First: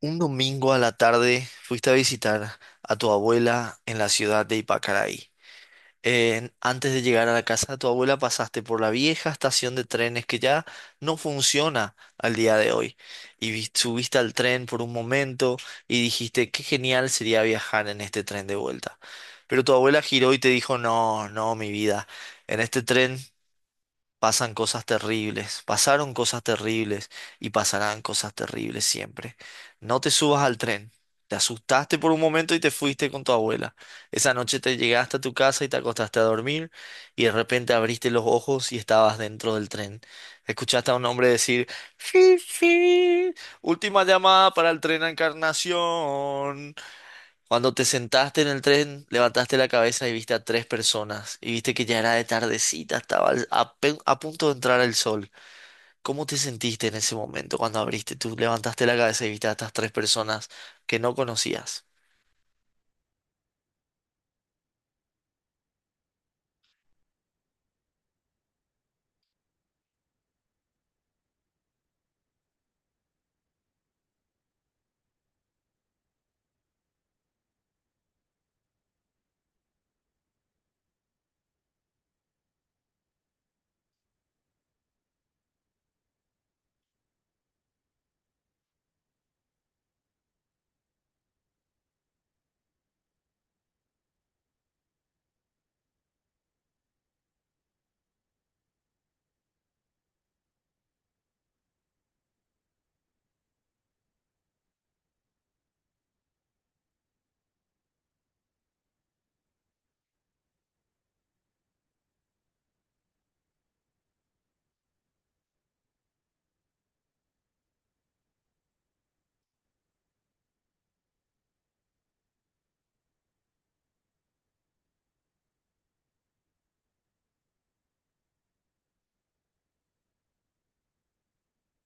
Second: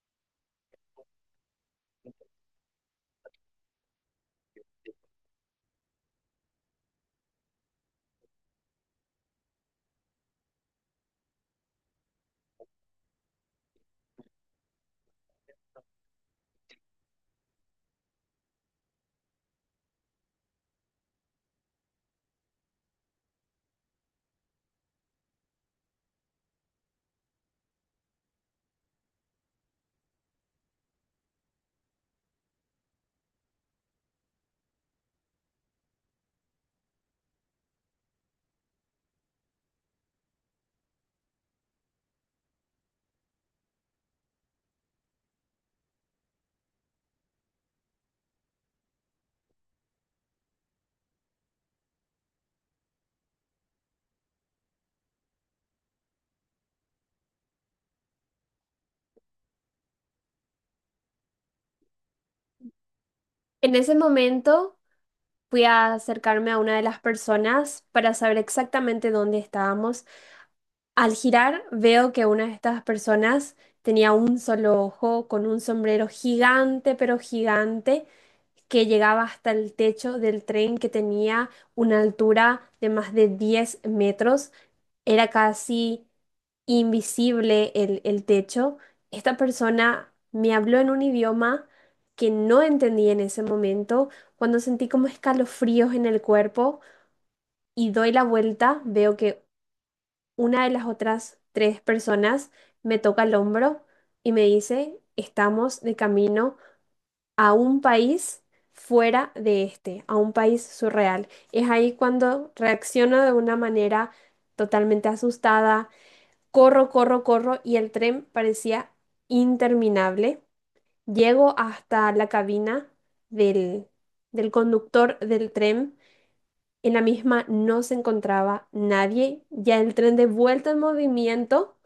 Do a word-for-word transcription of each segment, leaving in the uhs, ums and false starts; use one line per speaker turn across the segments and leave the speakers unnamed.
Un domingo a la tarde fuiste a visitar a tu abuela en la ciudad de Ipacaraí. En- antes de llegar a la casa de tu abuela pasaste por la vieja estación de trenes que ya no funciona al día de hoy. Y vi- subiste al tren por un momento y dijiste qué genial sería viajar en este tren de vuelta. Pero tu abuela giró y te dijo, no, no, mi vida, en este tren pasan cosas terribles, pasaron cosas terribles y pasarán cosas terribles siempre. No te subas al tren. Te asustaste por un momento y te fuiste con tu abuela. Esa noche te llegaste a tu casa y te acostaste a dormir y de repente abriste los ojos y estabas dentro del tren. Escuchaste a un hombre decir, "Fi, fi, última llamada para el tren a Encarnación". Cuando te sentaste en el tren, levantaste la cabeza y viste a tres personas y viste que ya era de tardecita, estaba al- a, pe- a punto de entrar el sol. ¿Cómo te sentiste en ese momento cuando abriste, tú levantaste la cabeza y viste a estas tres personas que no conocías?
En ese momento fui a acercarme a una de las personas para saber exactamente dónde estábamos. Al girar veo que una de estas personas tenía un solo ojo con un sombrero gigante, pero gigante, que llegaba hasta el techo del tren, que tenía una altura de más de diez metros. Era casi invisible el, el techo. Esta persona me habló en un idioma que no entendí en ese momento. Cuando sentí como escalofríos en el cuerpo y doy la vuelta, veo que una de las otras tres personas me toca el hombro y me dice, estamos de camino a un país fuera de este, a un país surreal. Es ahí cuando reacciono de una manera totalmente asustada. Corro, corro, corro y el tren parecía interminable. Llego hasta la cabina del, del conductor del tren. En la misma no se encontraba nadie. Ya el tren de vuelta en movimiento,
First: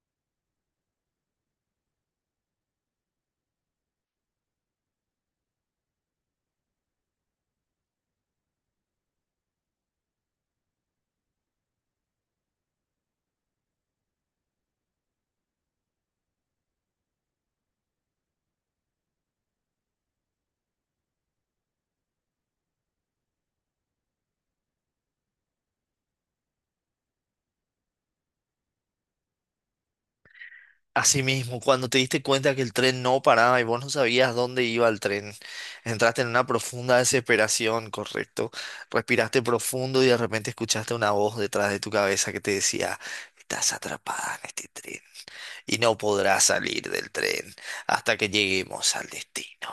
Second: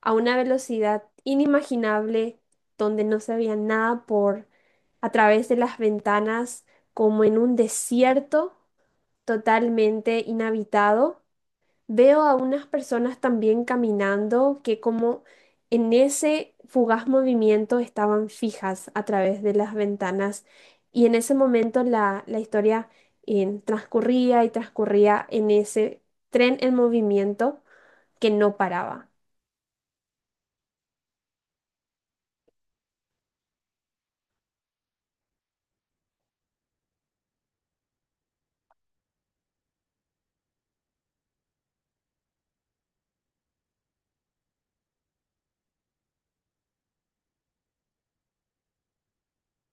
a una velocidad inimaginable, donde no se veía nada por a través de las ventanas, como en un desierto totalmente inhabitado. Veo a unas personas también caminando que, como en ese fugaz movimiento, estaban fijas a través de las ventanas, y en ese momento la, la historia eh, transcurría y transcurría en ese tren en movimiento que no paraba.
Asimismo, cuando te diste cuenta que el tren no paraba y vos no sabías dónde iba el tren, entraste en una profunda desesperación, ¿correcto? Respiraste profundo y de repente escuchaste una voz detrás de tu cabeza que te decía, estás atrapada en este tren y no podrás salir del tren hasta que lleguemos al destino.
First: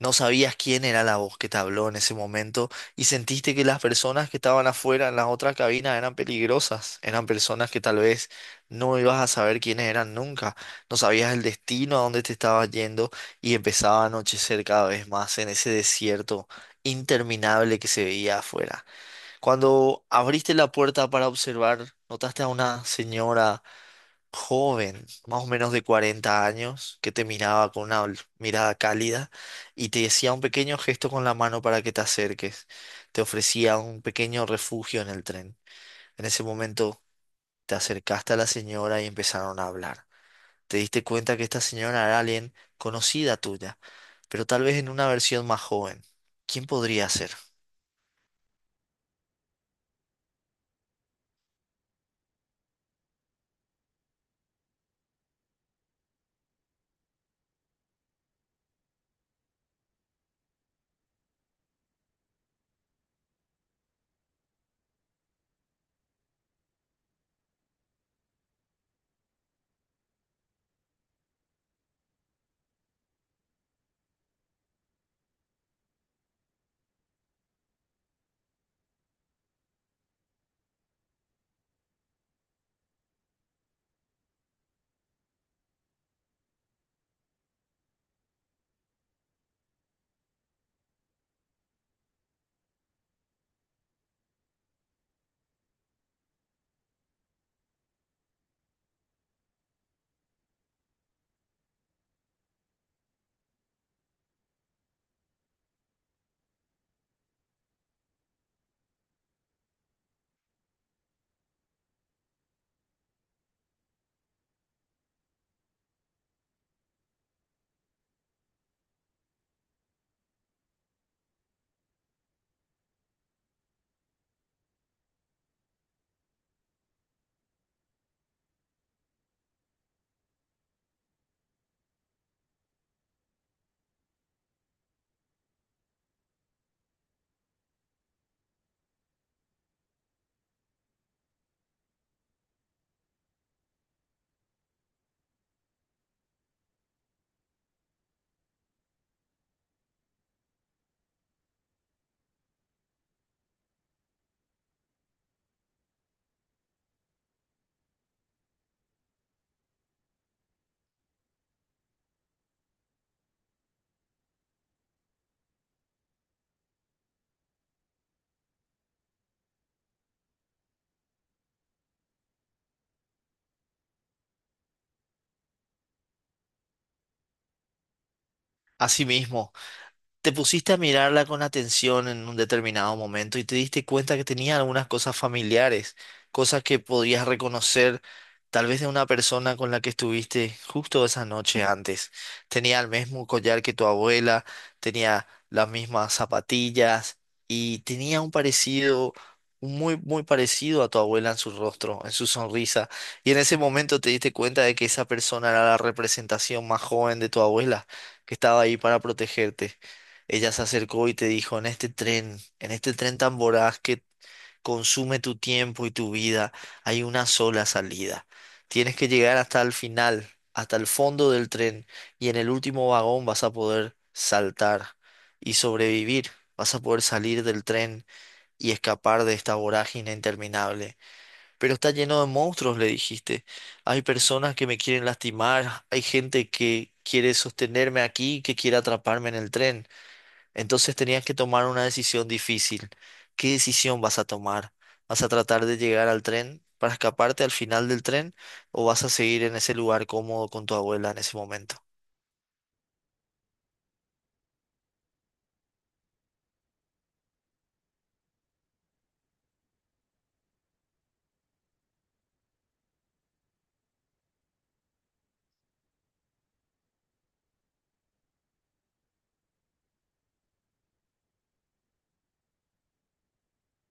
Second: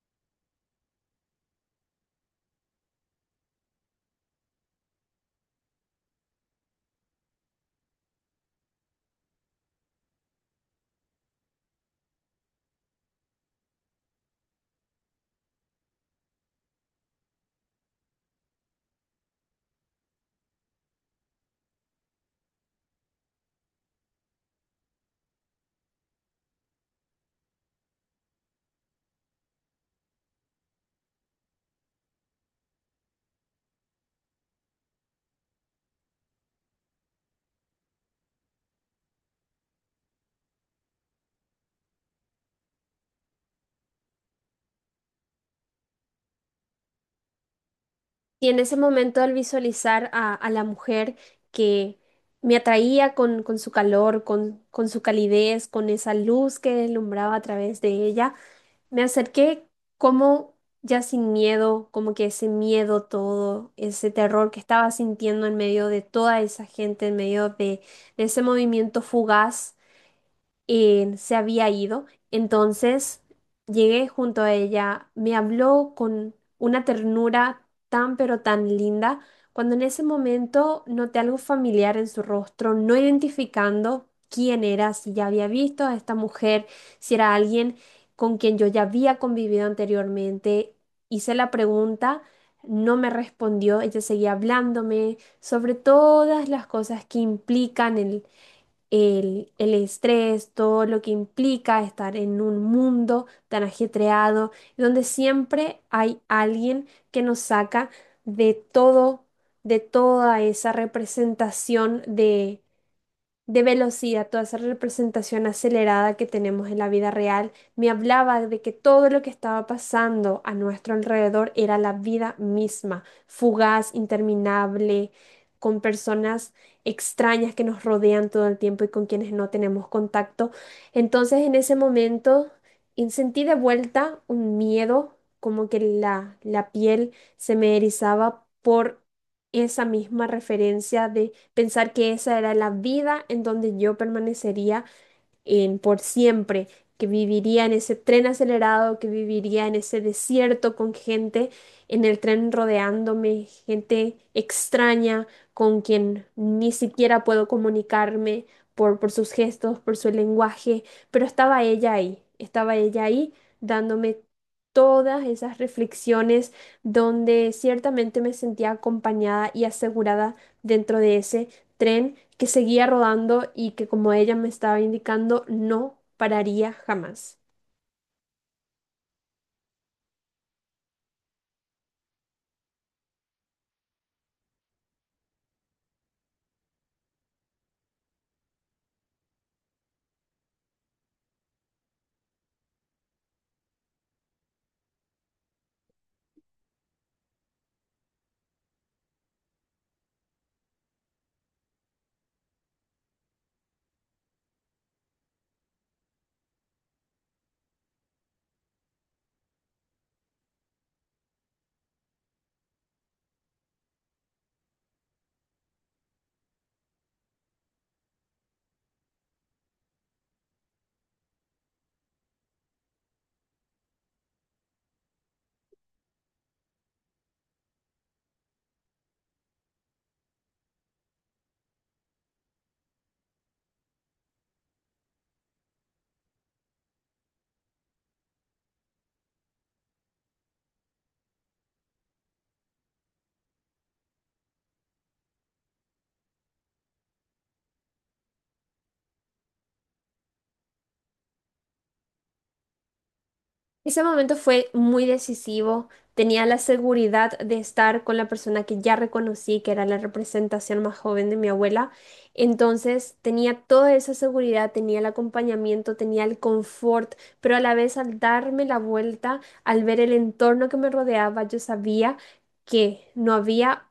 No sabías quién era la voz que te habló en ese momento y sentiste que las personas que estaban afuera en las otras cabinas eran peligrosas, eran personas que tal vez no ibas a saber quiénes eran nunca, no sabías el destino a dónde te estabas yendo y empezaba a anochecer cada vez más en ese desierto interminable que se veía afuera. Cuando abriste la puerta para observar, notaste a una señora joven, más o menos de cuarenta años, que te miraba con una ol- mirada cálida y te decía un pequeño gesto con la mano para que te acerques. Te ofrecía un pequeño refugio en el tren. En ese momento te acercaste a la señora y empezaron a hablar. Te diste cuenta que esta señora era alguien conocida tuya, pero tal vez en una versión más joven. ¿Quién podría ser?
Y en ese momento, al visualizar a, a la mujer que me atraía con, con su calor, con, con su calidez, con esa luz que deslumbraba a través de ella, me acerqué como ya sin miedo, como que ese miedo todo, ese terror que estaba sintiendo en medio de toda esa gente, en medio de, de ese movimiento fugaz, eh, se había ido. Entonces llegué junto a ella, me habló con una ternura tan pero tan linda, cuando en ese momento noté algo familiar en su rostro, no identificando quién era, si ya había visto a esta mujer, si era alguien con quien yo ya había convivido anteriormente. Hice la pregunta. No me respondió, ella seguía hablándome sobre todas las cosas que implican el el, el estrés, todo lo que implica estar en un mundo tan ajetreado, donde siempre hay alguien que nos saca de todo, de toda esa representación de de velocidad, toda esa representación acelerada que tenemos en la vida real. Me hablaba de que todo lo que estaba pasando a nuestro alrededor era la vida misma, fugaz, interminable, con personas extrañas que nos rodean todo el tiempo y con quienes no tenemos contacto. Entonces, en ese momento, en- sentí de vuelta un miedo, como que la, la piel se me erizaba por esa misma referencia de pensar que esa era la vida en donde yo permanecería en por siempre, que viviría en ese tren acelerado, que viviría en ese desierto con gente en el tren rodeándome, gente extraña con quien ni siquiera puedo comunicarme por, por sus gestos, por su lenguaje, pero estaba ella ahí, estaba ella ahí dándome todas esas reflexiones donde ciertamente me sentía acompañada y asegurada dentro de ese tren que seguía rodando y que, como ella me estaba indicando, no pararía jamás.
Asimismo, te pusiste a mirarla con atención en un determinado momento y te diste cuenta que tenía algunas cosas familiares, cosas que podías reconocer tal vez de una persona con la que estuviste justo esa noche antes. Tenía el mismo collar que tu abuela, tenía las mismas zapatillas y tenía un parecido, un muy, muy parecido a tu abuela en su rostro, en su sonrisa. Y en ese momento te diste cuenta de que esa persona era la representación más joven de tu abuela, que estaba ahí para protegerte. Ella se acercó y te dijo, en este tren, en este tren tan voraz que consume tu tiempo y tu vida, hay una sola salida. Tienes que llegar hasta el final, hasta el fondo del tren, y en el último vagón vas a poder saltar y sobrevivir. Vas a poder salir del tren y escapar de esta vorágine interminable. Pero está lleno de monstruos, le dijiste. Hay personas que me quieren lastimar, hay gente que quiere sostenerme aquí, que quiere atraparme en el tren. Entonces tenías que tomar una decisión difícil. ¿Qué decisión vas a tomar? ¿Vas a tratar de llegar al tren para escaparte al final del tren o vas a seguir en ese lugar cómodo con tu abuela en ese momento?
Ese momento fue muy decisivo. Tenía la seguridad de estar con la persona que ya reconocí, que era la representación más joven de mi abuela. Entonces tenía toda esa seguridad, tenía el acompañamiento, tenía el confort, pero a la vez, al darme la vuelta, al ver el entorno que me rodeaba, yo sabía que no había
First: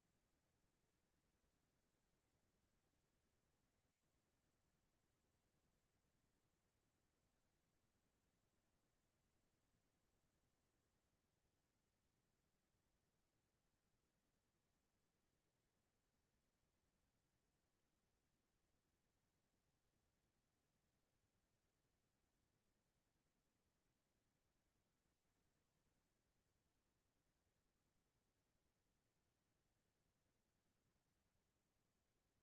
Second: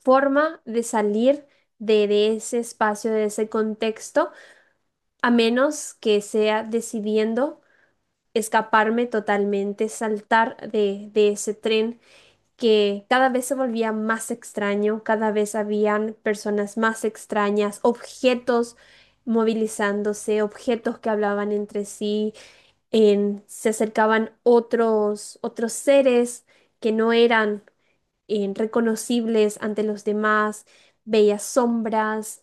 forma de salir de, de ese espacio, de ese contexto, a menos que sea decidiendo escaparme totalmente, saltar de, de ese tren, que cada vez se volvía más extraño. Cada vez habían personas más extrañas, objetos movilizándose, objetos que hablaban entre sí, en- se acercaban otros, otros seres que no eran eh, reconocibles ante los demás, veía sombras,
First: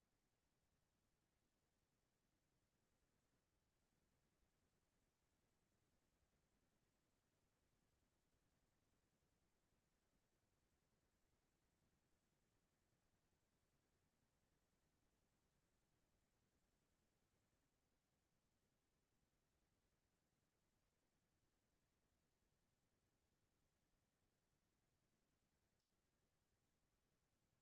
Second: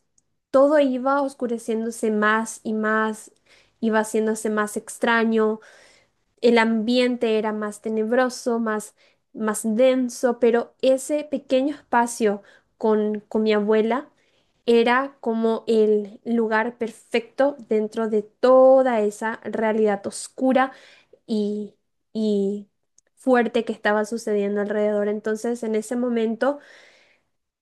todo iba oscureciéndose más y más, iba haciéndose más extraño. El ambiente era más tenebroso, más, más denso, pero ese pequeño espacio con, con mi abuela era como el lugar perfecto dentro de toda esa realidad oscura y, y fuerte que estaba sucediendo alrededor. Entonces, en ese momento,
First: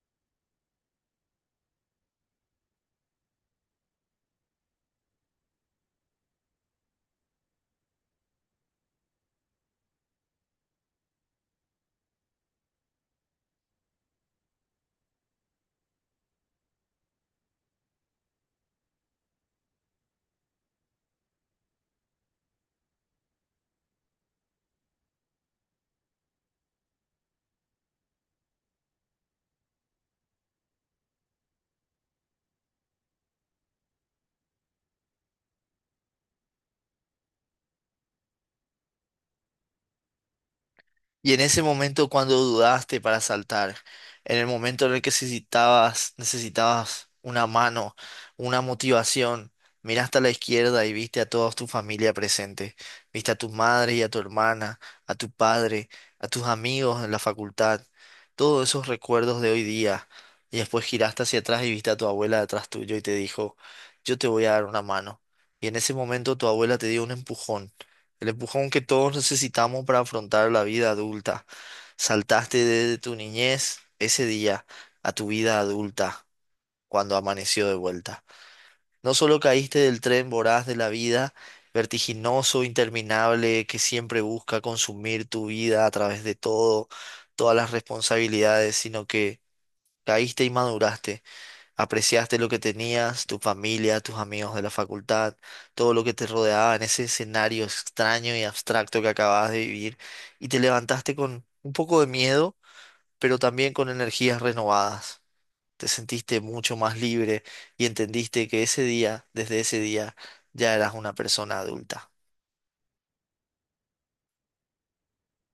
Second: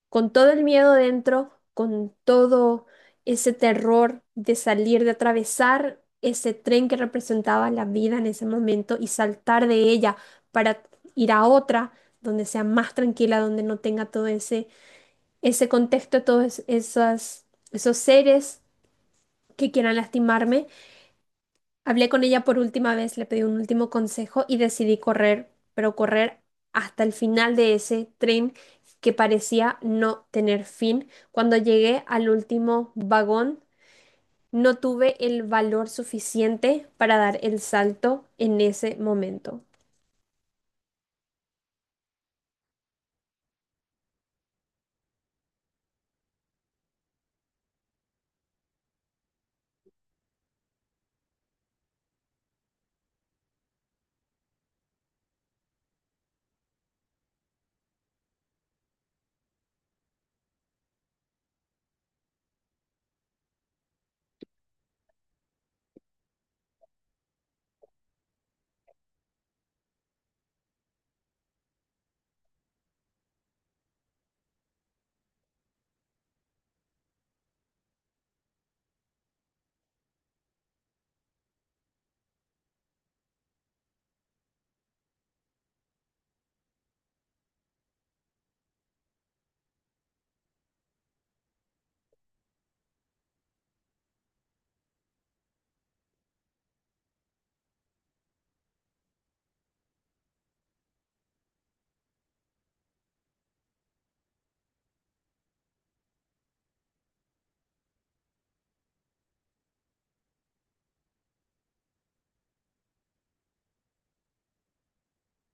con todo el miedo dentro, con todo ese terror de salir, de atravesar ese tren que representaba la vida en ese momento y saltar de ella para ir a otra donde sea más tranquila, donde no tenga todo ese, ese contexto, todos es- esas, esos seres que quieran lastimarme. Hablé con ella por última vez, le pedí un último consejo y decidí correr, pero correr hasta el final de ese tren, que parecía no tener fin. Cuando llegué al último vagón, no tuve el valor suficiente para dar el salto en ese momento.
Y en ese momento cuando dudaste para saltar, en el momento en el que necesitabas, necesitabas una mano, una motivación, miraste a la izquierda y viste a toda tu familia presente. Viste a tu madre y a tu hermana, a tu padre, a tus amigos en la facultad, todos esos recuerdos de hoy día. Y después giraste hacia atrás y viste a tu abuela detrás tuyo y te dijo, yo te voy a dar una mano. Y en ese momento tu abuela te dio un empujón, el empujón que todos necesitamos para afrontar la vida adulta. Saltaste desde tu niñez ese día a tu vida adulta cuando amaneció de vuelta. No solo caíste del tren voraz de la vida, vertiginoso, interminable, que siempre busca consumir tu vida a través de todo, todas las responsabilidades, sino que caíste y maduraste. Apreciaste lo que tenías, tu familia, tus amigos de la facultad, todo lo que te rodeaba en ese escenario extraño y abstracto que acababas de vivir, y te levantaste con un poco de miedo, pero también con energías renovadas. Te sentiste mucho más libre y entendiste que ese día, desde ese día, ya eras una persona adulta.